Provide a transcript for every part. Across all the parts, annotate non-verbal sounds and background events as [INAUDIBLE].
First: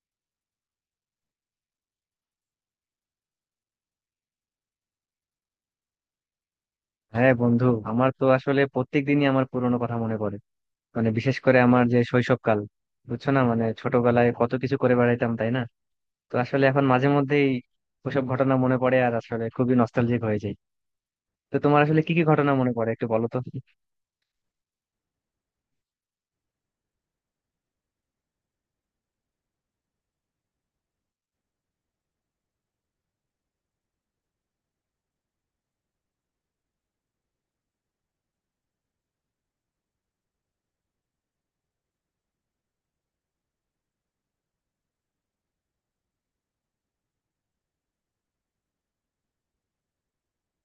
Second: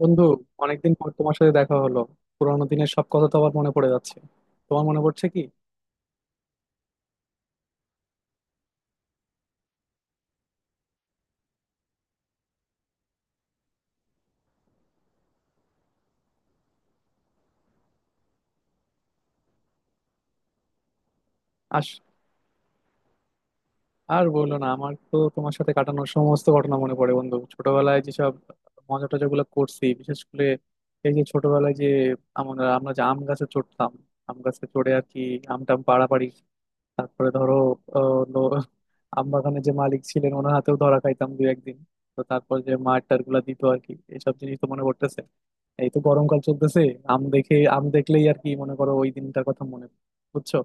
বন্ধু, অনেকদিন পর তোমার সাথে দেখা হলো। পুরানো দিনের সব কথা তো আবার মনে পড়ে যাচ্ছে। তোমার মনে পড়ছে কি? হ্যাঁ বন্ধু, আমার তো আসলে প্রত্যেক দিনই আমার পুরোনো কথা মনে পড়ে। মানে বিশেষ করে আমার যে শৈশবকাল, বুঝছো না, মানে ছোটবেলায় কত কিছু করে বেড়াইতাম, তাই না? তো আসলে এখন মাঝে মধ্যেই ওসব ঘটনা মনে পড়ে আর আসলে খুবই নস্টালজিক হয়ে যায়। তো তোমার আস আসলে কি কি ঘটনা মনে পড়ে একটু বলো তো। আর বললো না, আমার তো তোমার সাথে কাটানোর সমস্ত ঘটনা মনে পড়ে বন্ধু। ছোটবেলায় যেসব মজা টজা গুলো করছি, বিশেষ করে এই যে ছোটবেলায় যে আমরা আমরা যে আম গাছে চড়তাম, আম গাছে চড়ে আর কি আম টাম পাড়াপাড়ি। তারপরে ধরো, আহ, লো- আমবাগানে যে মালিক ছিলেন ওনার হাতেও ধরা খাইতাম দু একদিন। তো তারপর যে মার টার গুলা দিত আর কি, এসব জিনিস তো মনে পড়তেছে। এই তো গরমকাল চলতেছে, আম দেখে আম দেখলেই আর কি, মনে করো ওই দিনটার কথা মনে পড়ে। বুঝছো?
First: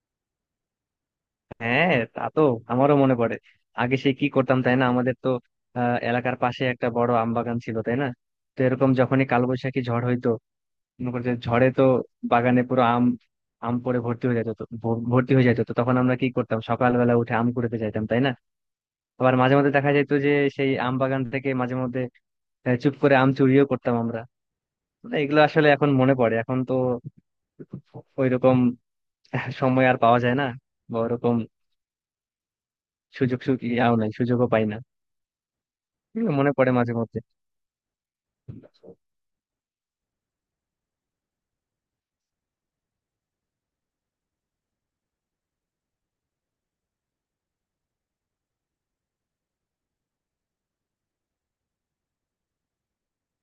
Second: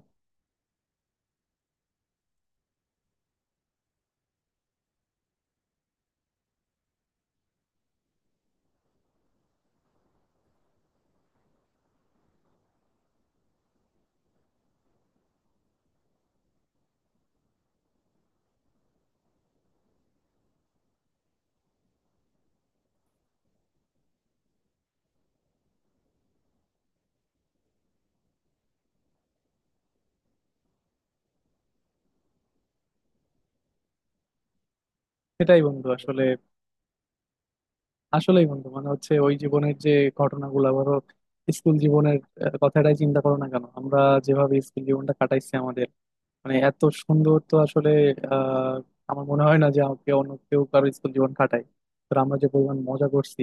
হ্যাঁ, তা তো আমারও মনে পড়ে। আগে সে কি করতাম, তাই না? আমাদের তো এলাকার পাশে একটা বড় আম বাগান ছিল, তাই না। তো এরকম যখনই কালবৈশাখী ঝড় হইতো, মনে করো যে ঝড়ে তো বাগানে পুরো আম আম পড়ে ভর্তি হয়ে যেত, তো ভর্তি হয়ে যেত, তো তখন আমরা কি করতাম? সকালবেলা উঠে আম কুড়াতে যাইতাম, তাই না। আবার মাঝে মধ্যে দেখা যেত যে সেই আম বাগান থেকে মাঝে মধ্যে চুপ করে আম চুরিও করতাম আমরা। মানে এগুলো আসলে এখন মনে পড়ে, এখন তো ওইরকম সময় আর পাওয়া যায় না, বা ওরকম সুযোগ ইয়াও নাই, সুযোগও পাই না। সেটাই বন্ধু, আসলে এগুলো মনে পড়ে মাঝে মধ্যে। আসলেই বন্ধু, মানে হচ্ছে ওই জীবনের যে ঘটনাগুলো ধরো, স্কুল জীবনের কথাটাই চিন্তা করো না কেন, আমরা যেভাবে স্কুল জীবনটা কাটাইছি আমাদের, মানে এত সুন্দর তো আসলে আহ আমার মনে হয় না যে আমাকে অন্য কেউ কারো স্কুল জীবন কাটায়। তো আমরা যে পরিমাণ মজা করছি,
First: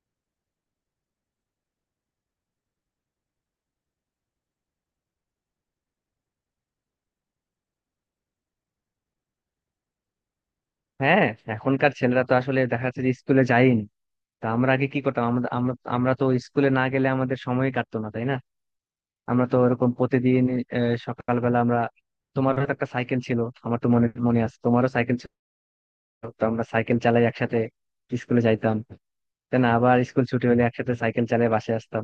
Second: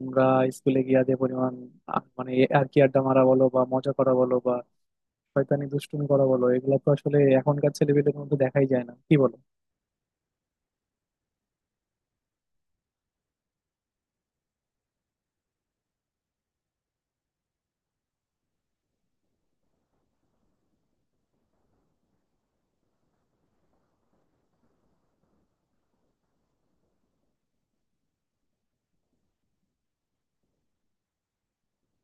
আমরা স্কুলে গিয়া যে পরিমাণ মানে আর কি আড্ডা মারা বলো বা মজা করা বলো বা শয়তানি দুষ্টুমি করা বলো, এগুলো তো আসলে এখনকার ছেলেপেলের মধ্যে দেখাই যায় না। কি বলো? হ্যাঁ, এখনকার ছেলেরা তো আসলে দেখা যাচ্ছে যে স্কুলে যায়ই না। তা আমরা আগে কি করতাম? আমরা আমরা আমরা তো স্কুলে না গেলে আমাদের সময় কাটতো না, তাই না। আমরা তো এরকম প্রতিদিন সকালবেলা আমরা, তোমারও তো একটা সাইকেল ছিল, আমার তো মনে মনে আছে তোমারও সাইকেল ছিল। তো আমরা সাইকেল চালাই একসাথে স্কুলে যাইতাম, তাই না। আবার স্কুল ছুটি হলে একসাথে সাইকেল চালিয়ে বাসায় আসতাম।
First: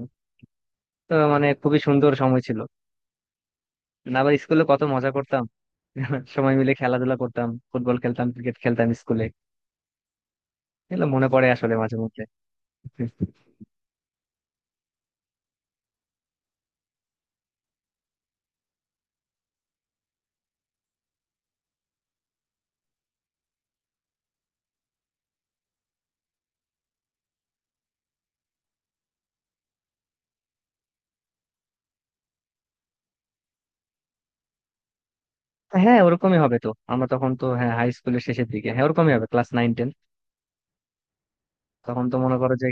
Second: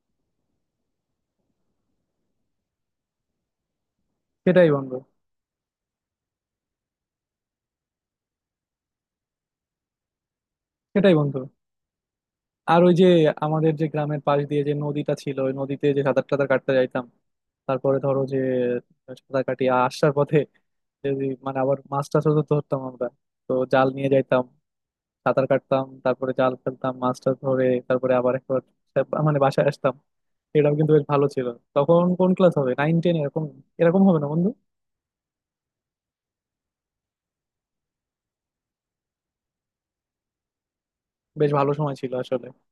তো মানে খুবই সুন্দর সময় ছিল। না, আবার স্কুলে সেটাই কত বন্ধু। মজা করতাম। [LAUGHS] সময় মিলে খেলাধুলা করতাম, ফুটবল খেলতাম, ক্রিকেট খেলতাম স্কুলে। এগুলো সেটাই মনে বন্ধু। পড়ে আসলে মাঝে মধ্যে। আর ওই যে আমাদের যে গ্রামের পাশ দিয়ে যে নদীটা ছিল, ওই নদীতে যে সাঁতার টাতার কাটতে যাইতাম। তারপরে ধরো যে সাঁতার কাটিয়ে আসার পথে যদি মানে আবার মাছ টাছও তো ধরতাম আমরা। তো জাল নিয়ে যাইতাম, সাঁতার কাটতাম, তারপরে জাল ফেলতাম মাছ টাছ ধরে, তারপরে আবার একবার মানে বাসায় আসতাম। এটাও কিন্তু বেশ ভালো ছিল। তখন কোন ক্লাস হবে, 9-10 এরকম এরকম হবে না বন্ধু? হ্যাঁ ওরকমই হবে, তো আমরা তখন তো হ্যাঁ হাই স্কুলের শেষের দিকে, হ্যাঁ ওরকমই হবে, ক্লাস 9-10। বেশ ভালো সময় তখন ছিল তো মনে আসলে। করো যে,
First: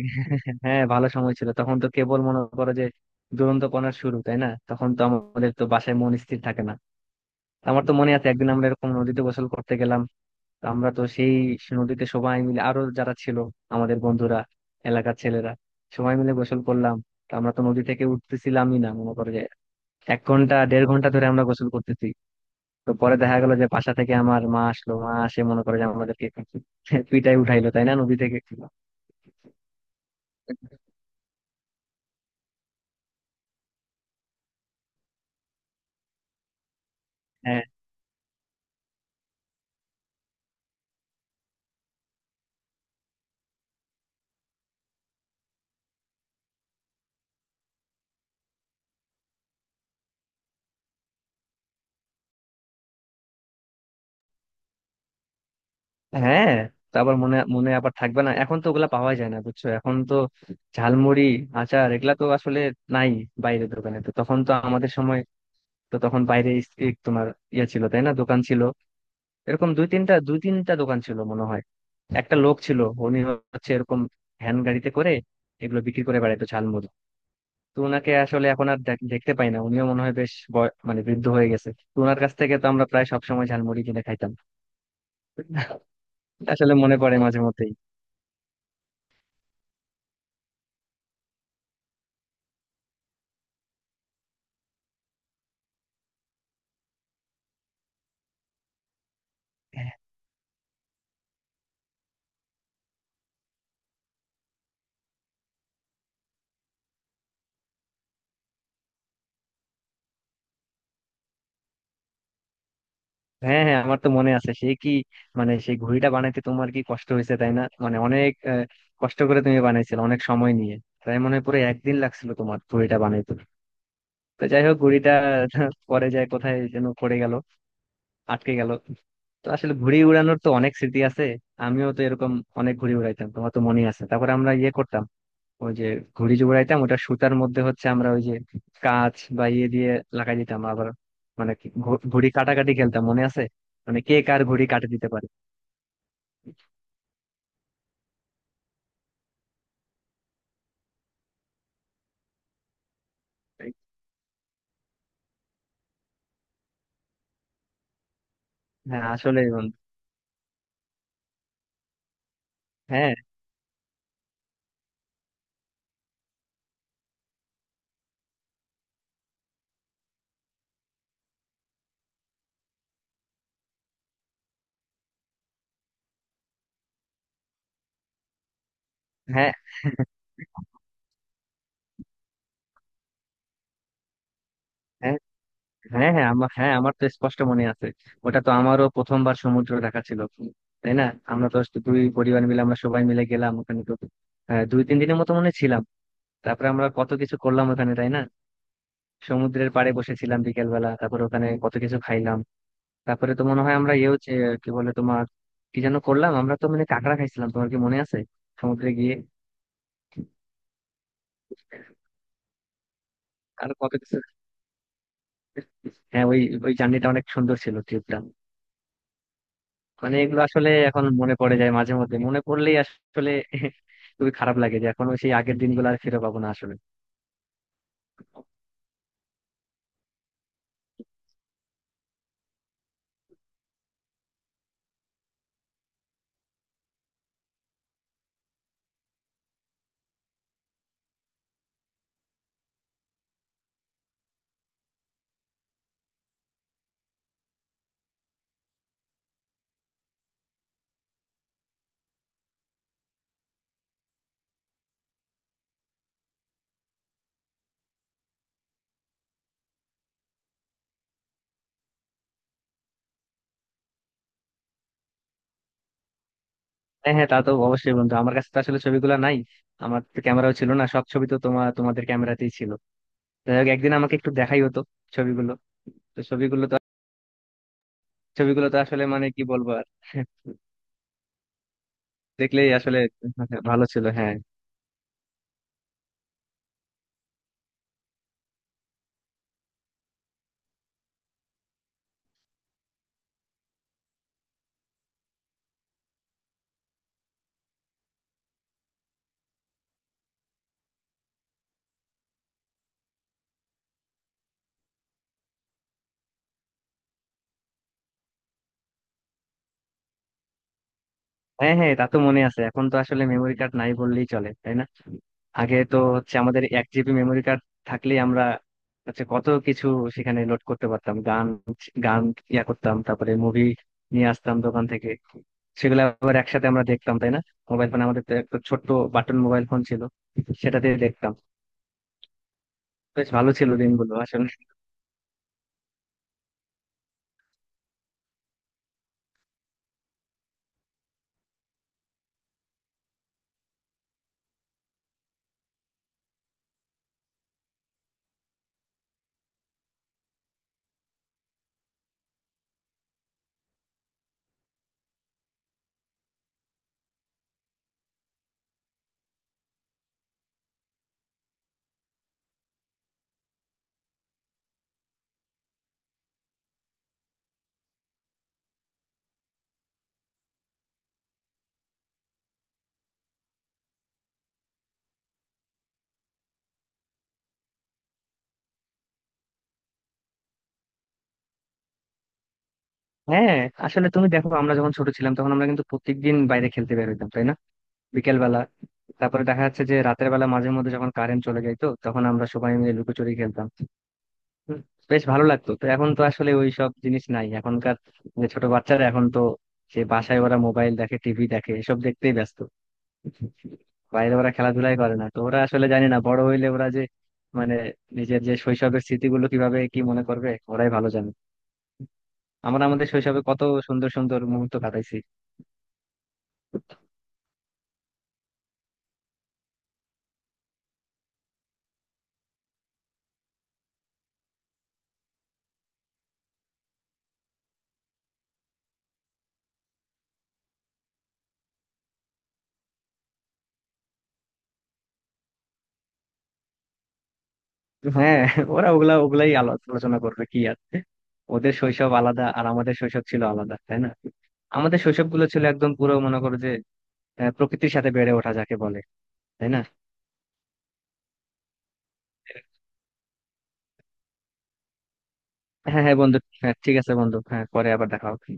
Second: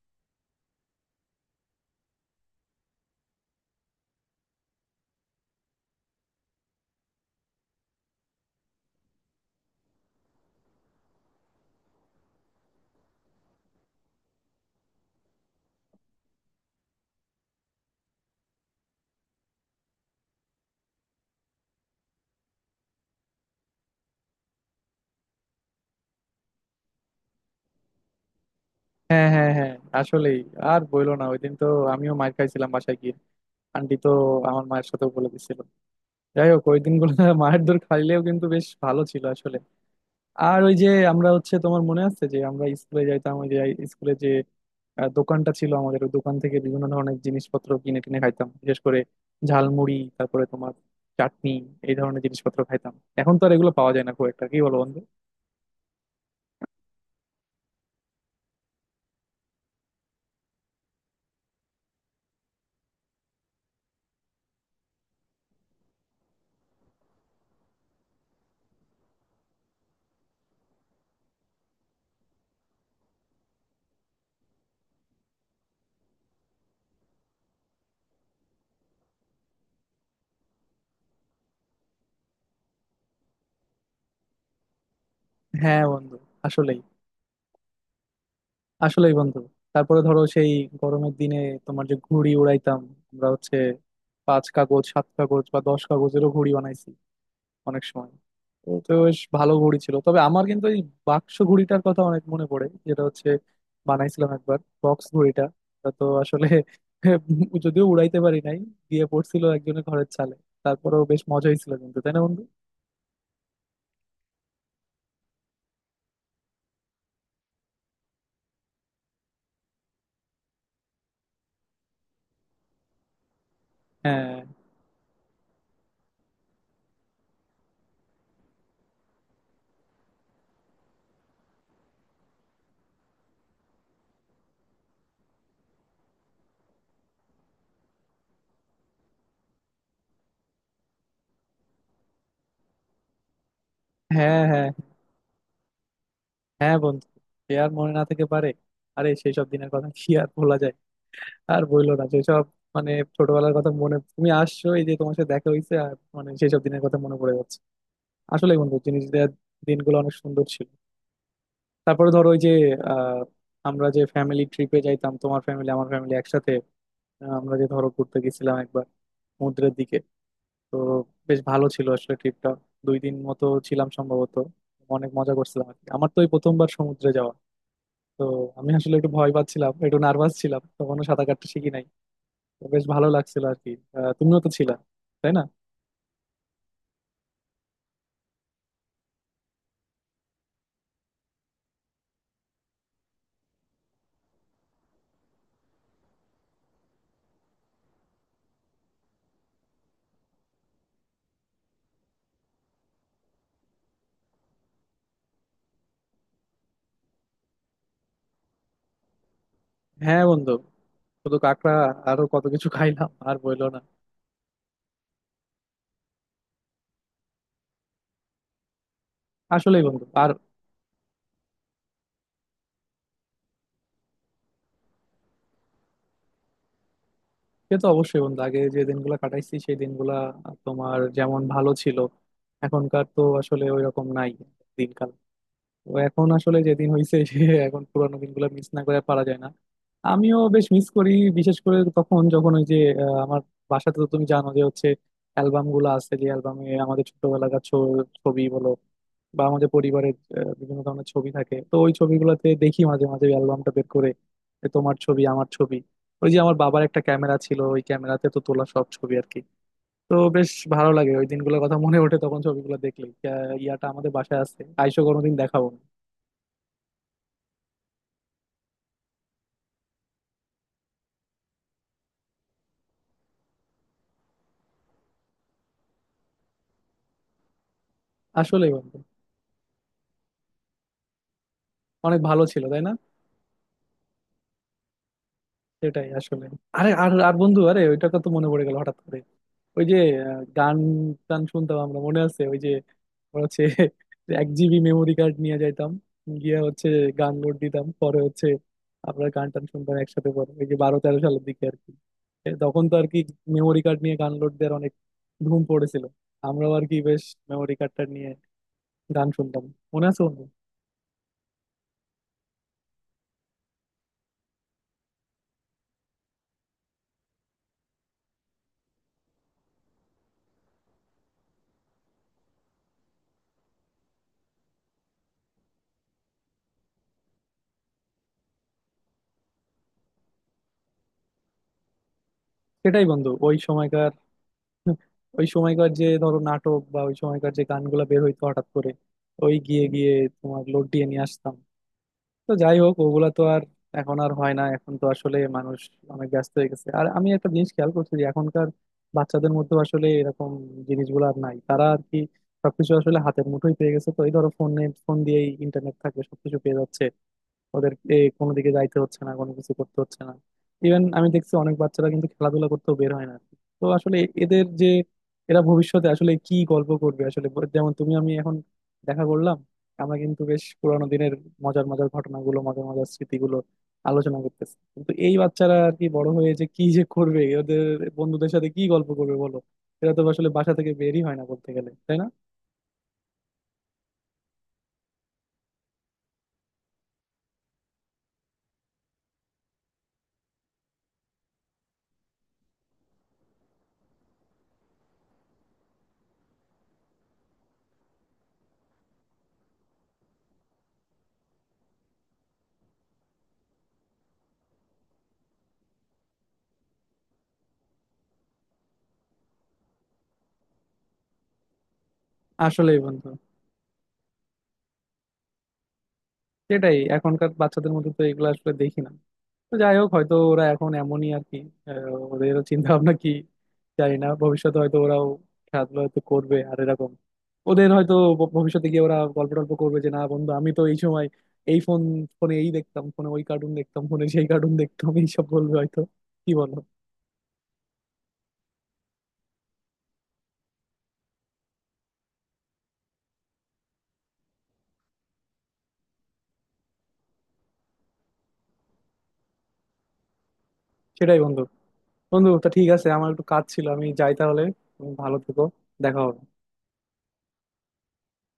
হ্যাঁ ভালো সময় ছিল, তখন তো কেবল মনে করো যে দুরন্তপনার শুরু, তাই না। তখন তো আমাদের তো বাসায় মন স্থির থাকে না। আমার তো মনে আছে একদিন আমরা এরকম নদীতে গোসল করতে গেলাম। তো আমরা তো সেই নদীতে সবাই মিলে, আরো যারা ছিল আমাদের বন্ধুরা, এলাকার ছেলেরা, সবাই মিলে গোসল করলাম। তো আমরা তো নদী থেকে উঠতেছিলামই না, মনে করো যে 1 ঘন্টা 1.5 ঘন্টা ধরে আমরা গোসল করতেছি। তো পরে দেখা গেল যে বাসা থেকে আমার মা আসলো, মা আসে মনে করে যে আমাদেরকে পিটাই উঠাইলো, তাই না, নদী থেকে। হ্যাঁ হ্যাঁ হ্যাঁ, আসলেই। আর বইলো না, ওই দিন তো আমিও মার খাইছিলাম বাসায় গিয়ে। আন্টি তো আমার মায়ের সাথেও বলে দিছিল। যাই হোক, ওই দিনগুলো [LAUGHS] মায়ের হ্যাঁ, দৌড় খাইলেও কিন্তু বেশ ভালো ছিল আসলে। আর ওই যে আমরা হচ্ছে, তোমার মনে আছে যে আমরা স্কুলে যাইতাম, ওই যে স্কুলে যে দোকানটা ছিল আমাদের, ওই দোকান থেকে বিভিন্ন ধরনের জিনিসপত্র কিনে কিনে খাইতাম, বিশেষ করে ঝালমুড়ি, তারপরে তোমার চাটনি, এই ধরনের জিনিসপত্র খাইতাম। এখন তো আর এগুলো পাওয়া যায় না খুব একটা, কি বলো বন্ধু? হ্যাঁ। তা আবার মনে মনে আবার থাকবে না, এখন তো ওগুলা পাওয়া যায় না, বুঝছো। এখন তো ঝালমুড়ি, আচার, এগুলা তো আসলে নাই। বাইরের দোকানে তো তখন তো আমাদের সময়, তো তখন বাইরে ইস- ই তোমার ইয়ে ছিল, তাই না, দোকান ছিল। এরকম দুই তিনটা দোকান ছিল মনে হয়। একটা লোক ছিল, উনি হচ্ছে এরকম ভ্যান গাড়িতে করে এগুলো বিক্রি করে বেড়াইতো, ঝালমুড়ি। তো ওনাকে আসলে এখন আর দেখতে পাই না, উনিও মনে হয় বেশ মানে বৃদ্ধ হয়ে গেছে। তো ওনার কাছ থেকে তো আমরা প্রায় সবসময় ঝালমুড়ি কিনে খাইতাম। হ্যাঁ বন্ধু, এটা আসলে আসলেই। মনে পড়ে মাঝে মধ্যেই। আসলেই বন্ধু, তারপরে ধরো সেই গরমের দিনে তোমার যে ঘুড়ি উড়াইতাম আমরা, হচ্ছে 5 কাগজ 7 কাগজ বা 10 কাগজেরও ঘুড়ি বানাইছি অনেক সময়। তো তো বেশ ভালো ঘুড়ি ছিল, তবে আমার কিন্তু এই বাক্স ঘুড়িটার কথা অনেক মনে পড়ে, যেটা হচ্ছে বানাইছিলাম একবার বক্স ঘুড়িটা। তা তো আসলে [LAUGHS] যদিও উড়াইতে পারি নাই, দিয়ে পড়ছিল একজনের ঘরের চালে। তারপরেও বেশ মজা হয়েছিল কিন্তু, তাই না বন্ধু? হ্যাঁ, হ্যাঁ, আমার তো মনে আছে সেই কি, মানে সেই ঘুড়িটা বানাইতে তোমার কি কষ্ট হয়েছে, তাই না, মানে অনেক কষ্ট করে তুমি বানাইছিলে, অনেক সময় নিয়ে। তাই মনে হয় পুরো একদিন লাগছিল তোমার ঘুড়িটা বানাইতে। হ্যাঁ তো যাই হোক, ঘুড়িটা [LAUGHS] পরে যায় কোথায় যেন পড়ে গেল, আটকে গেল। তো আসলে ঘুড়ি উড়ানোর তো অনেক স্মৃতি আছে। আমিও তো এরকম অনেক ঘুড়ি উড়াইতাম, তোমার তো মনে আছে। তারপর আমরা ইয়ে করতাম, ওই যে ঘুড়ি জোড়াইতাম, ওটা সুতার মধ্যে হচ্ছে আমরা ওই যে কাঁচ বা ইয়ে দিয়ে লাগাই দিতাম আবার, মানে কি ঘুড়ি কাটাকাটি খেলতাম, মনে আছে, মানে কে হ্যাঁ কার ঘুড়ি হ্যাঁ। কাটে দিতে পারে। হ্যাঁ বন্ধু, সে আর মনে না থেকে পারে? আরে সেই সব দিনের কথা কি আর ভোলা যায়? আর বইলো না সেসব, মানে ছোটবেলার কথা মনে, তুমি আসছো এই যে তোমার সাথে দেখা হয়েছে, আর মানে সেসব দিনের কথা মনে পড়ে যাচ্ছে। আসলে বন্ধু, হ্যাঁ, জিনিসটা আসলে বন্ধু, দিনগুলো অনেক সুন্দর ছিল। তারপরে ধরো ওই যে হ্যাঁ, আহ, আমরা যে ফ্যামিলি ট্রিপে যাইতাম তোমার ফ্যামিলি আমার ফ্যামিলি একসাথে, আমরা যে ধরো ঘুরতে গেছিলাম একবার সমুদ্রের দিকে। তো বেশ ভালো ছিল আসলে ট্রিপটা। 2 দিন মতো ছিলাম সম্ভবত, অনেক মজা করছিলাম আর কি। আমার তো এই প্রথমবার সমুদ্রে যাওয়া, তো আমি আসলে একটু ভয় হ্যাঁ, পাচ্ছিলাম, একটু নার্ভাস ছিলাম, তখনও সাঁতার কাটতে শিখি নাই। তো বেশ ভালো লাগছিল আর কি। তুমিও তো ছিলা, হ্যাঁ। তাই না? হ্যাঁ, হ্যাঁ, আমার, হ্যাঁ, আমার তো স্পষ্ট মনে আছে। ওটা তো আমারও প্রথমবার সমুদ্র দেখা ছিল, তাই না। আমরা তো দুই পরিবার মিলে আমরা সবাই মিলে গেলাম ওখানে। তো হ্যাঁ, 2-3 দিনের মতো মনে হয় ছিলাম। তারপরে আমরা কত কিছু করলাম ওখানে, তাই না। সমুদ্রের পাড়ে বসেছিলাম বিকেল বেলা, তারপর ওখানে কত কিছু খাইলাম। তারপরে তো মনে হয় আমরা ইয়েও কি বলে তোমার, কি যেন করলাম আমরা, তো মানে কাঁকড়া খাইছিলাম, তোমার কি মনে আছে, সমুদ্রে গিয়ে। হ্যাঁ বন্ধু, শুধু কাঁকড়া আরো কত কিছু খাইলাম, আর বইলো আর না। কত কিছু, হ্যাঁ। ওই, ওই জার্নিটা অনেক সুন্দর ছিল, ট্রিপটা। আসলেই বন্ধু। মানে আর এগুলো আসলে এখন মনে পড়ে যায় মাঝে মধ্যে। মনে পড়লেই আসলে [LAUGHS] খুবই খারাপ লাগে যে এখন সেই আগের দিনগুলো আর ফিরে পাবো না আসলে। সে তো অবশ্যই বন্ধু, আগে যে দিনগুলো কাটাইছি সেই দিনগুলা তোমার যেমন ভালো ছিল, এখনকার তো আসলে ওই রকম নাই দিনকাল। তো এখন আসলে যেদিন হয়েছে সে, এখন পুরানো দিনগুলো মিস না করে আর পারা যায় না। আমিও বেশ মিস করি, বিশেষ করে তখন যখন ওই যে আমার বাসাতে তো তুমি জানো যে হচ্ছে অ্যালবাম গুলো আছে, যে অ্যালবামে আমাদের ছোটবেলাকার ছবি বলো বা আমাদের পরিবারের বিভিন্ন ধরনের ছবি থাকে। তো ওই ছবিগুলোতে দেখি মাঝে মাঝে অ্যালবামটা বের করে যে তোমার ছবি আমার ছবি। ওই যে আমার বাবার একটা ক্যামেরা ছিল, ওই ক্যামেরাতে তো তোলা সব ছবি আর কি। তো বেশ ভালো লাগে ওই দিনগুলোর কথা মনে ওঠে তখন ছবিগুলো দেখলে। ইয়াটা আমাদের বাসায় আছে, আইসো কোনোদিন দেখাবো। হ্যাঁ, হ্যাঁ, তা তো অবশ্যই বন্ধু। আমার কাছে তো আসলে ছবিগুলো নাই, আমার তো ক্যামেরাও ছিল না, সব ছবি তো তোমার, তোমাদের ক্যামেরাতেই ছিল। যাই হোক, একদিন আমাকে একটু দেখাই হতো ছবিগুলো তো ছবিগুলো তো আসলে ছবিগুলো তো বন্ধু, আসলে মানে কি বলবো আর, [LAUGHS] অনেক ভালো ছিল দেখলেই তাই না? আসলে ভালো ছিল, হ্যাঁ। সেটাই আসলে। আরে আর আর বন্ধু, আরে ওইটা তো মনে পড়ে গেল হঠাৎ করে, ওই যে গান টান শুনতাম আমরা, মনে আছে? ওই যে আমরা হচ্ছে [LAUGHS] 1 জিবি মেমোরি কার্ড নিয়ে যাইতাম, গিয়ে হচ্ছে গান লোড দিতাম, পরে হচ্ছে আমরা গান টান শুনতাম একসাথে। পরে ওই যে '12-'13 সালের দিকে আর কি, তখন তো আর কি মেমোরি কার্ড নিয়ে গান লোড দেওয়ার অনেক ধুম পড়েছিল। আমরাও আর কি বেশ মেমোরি কার্ডটা নিয়ে গান শুনতাম, মনে আছে বন্ধু? হ্যাঁ, হ্যাঁ, তা তো মনে আছে। এখন তো আসলে মেমোরি কার্ড নাই বললেই চলে, তাই না। আগে তো হচ্ছে আমাদের 1 জিবি মেমোরি কার্ড থাকলেই আমরা হচ্ছে কত কিছু সেখানে লোড করতে পারতাম, গান গান ইয়া করতাম। তারপরে মুভি নিয়ে আসতাম দোকান থেকে, সেগুলো আবার একসাথে আমরা দেখতাম, তাই না। মোবাইল ফোন আমাদের তো একটা ছোট্ট বাটন মোবাইল ফোন ছিল, সেটাতে দেখতাম। সেটাই বন্ধু, বেশ ভালো ওই ছিল সময়কার, দিনগুলো আসলে। ওই সময়কার যে ধরো নাটক বা ওই সময়কার যে গানগুলা বের হইতো হঠাৎ করে, ওই গিয়ে গিয়ে তোমার লোড দিয়ে নিয়ে আসতাম। তো যাই হোক ওগুলা তো আর এখন আর হয় না। এখন তো আসলে মানুষ অনেক ব্যস্ত হয়ে গেছে। আর আমি একটা জিনিস খেয়াল করছি যে এখনকার বাচ্চাদের মধ্যে আসলে এরকম জিনিসগুলো আর নাই। তারা আর কি সবকিছু আসলে হাতের মুঠোয় পেয়ে গেছে, তো এই ধরো ফোনে ফোন দিয়েই ইন্টারনেট থাকে, সবকিছু পেয়ে যাচ্ছে। ওদের এ কোনো দিকে যাইতে হচ্ছে না, কোনো কিছু করতে হচ্ছে না। ইভেন আমি দেখছি অনেক বাচ্চারা কিন্তু খেলাধুলা করতেও বের হয় না। তো আসলে এদের যে, এরা ভবিষ্যতে আসলে কি গল্প করবে আসলে, যেমন তুমি আমি এখন দেখা করলাম, আমরা কিন্তু বেশ পুরানো দিনের মজার মজার ঘটনাগুলো, মজার মজার স্মৃতিগুলো আলোচনা করতেছি, কিন্তু এই বাচ্চারা আর কি বড় হয়ে যে কি যে করবে, ওদের বন্ধুদের সাথে কি গল্প করবে বলো? এরা তো আসলে বাসা থেকে বেরই হয় না বলতে গেলে, তাই না? হ্যাঁ, আসলে তুমি দেখো আমরা যখন ছোট ছিলাম তখন আমরা কিন্তু প্রত্যেকদিন বাইরে খেলতে বের হইতাম, তাই না, বিকেল বেলা। তারপরে দেখা যাচ্ছে যে রাতের বেলা মাঝে মধ্যে যখন কারেন্ট চলে যেত তখন আমরা সবাই মিলে লুকোচুরি খেলতাম। হুম, বেশ ভালো লাগতো। তো এখন তো আসলে ওই সব জিনিস নাই, এখনকার যে ছোট বাচ্চারা, এখন তো সে বাসায় ওরা মোবাইল দেখে, টিভি দেখে, এসব দেখতেই ব্যস্ত। বাইরে ওরা খেলাধুলাই করে না। তো ওরা আসলে, জানি না, বড় হইলে ওরা যে মানে নিজের যে শৈশবের স্মৃতিগুলো কিভাবে কি মনে করবে ওরাই ভালো জানে। আমরা আসলেই আমাদের বন্ধু। শৈশবে কত সুন্দর সুন্দর মুহূর্ত কাটাইছি। সেটাই, এখনকার বাচ্চাদের মধ্যে তো এগুলো আসলে দেখি না। তো যাই হোক হয়তো ওরা এখন এমনই আর কি। আহ, ওদের চিন্তা ভাবনা কি জানি না, ভবিষ্যতে হয়তো ওরাও খেলাধুলা হয়তো করবে আর এরকম ওদের হয়তো ভবিষ্যতে গিয়ে ওরা গল্প টল্প করবে যে না বন্ধু, আমি তো এই সময় এই ফোন, ফোনে এই দেখতাম, ফোনে ওই কার্টুন দেখতাম, ফোনে সেই কার্টুন দেখতাম, এইসব বলবে হয়তো। কি বলো? হ্যাঁ, ওরা ওগুলাই আলোচনা করবে, কি আর। ওদের শৈশব আলাদা আর আমাদের শৈশব ছিল আলাদা, তাই না। আমাদের শৈশব গুলো ছিল একদম পুরো, মনে করো যে, প্রকৃতির সাথে বেড়ে ওঠা যাকে বলে, তাই না। সেটাই বন্ধু। বন্ধু তা ঠিক আছে, আমার একটু কাজ ছিল, আমি যাই তাহলে। তুমি ভালো থেকো, হ্যাঁ, হ্যাঁ দেখা বন্ধু। হবে। হ্যাঁ, ঠিক আছে বন্ধু, হ্যাঁ, পরে আবার দেখা হবে।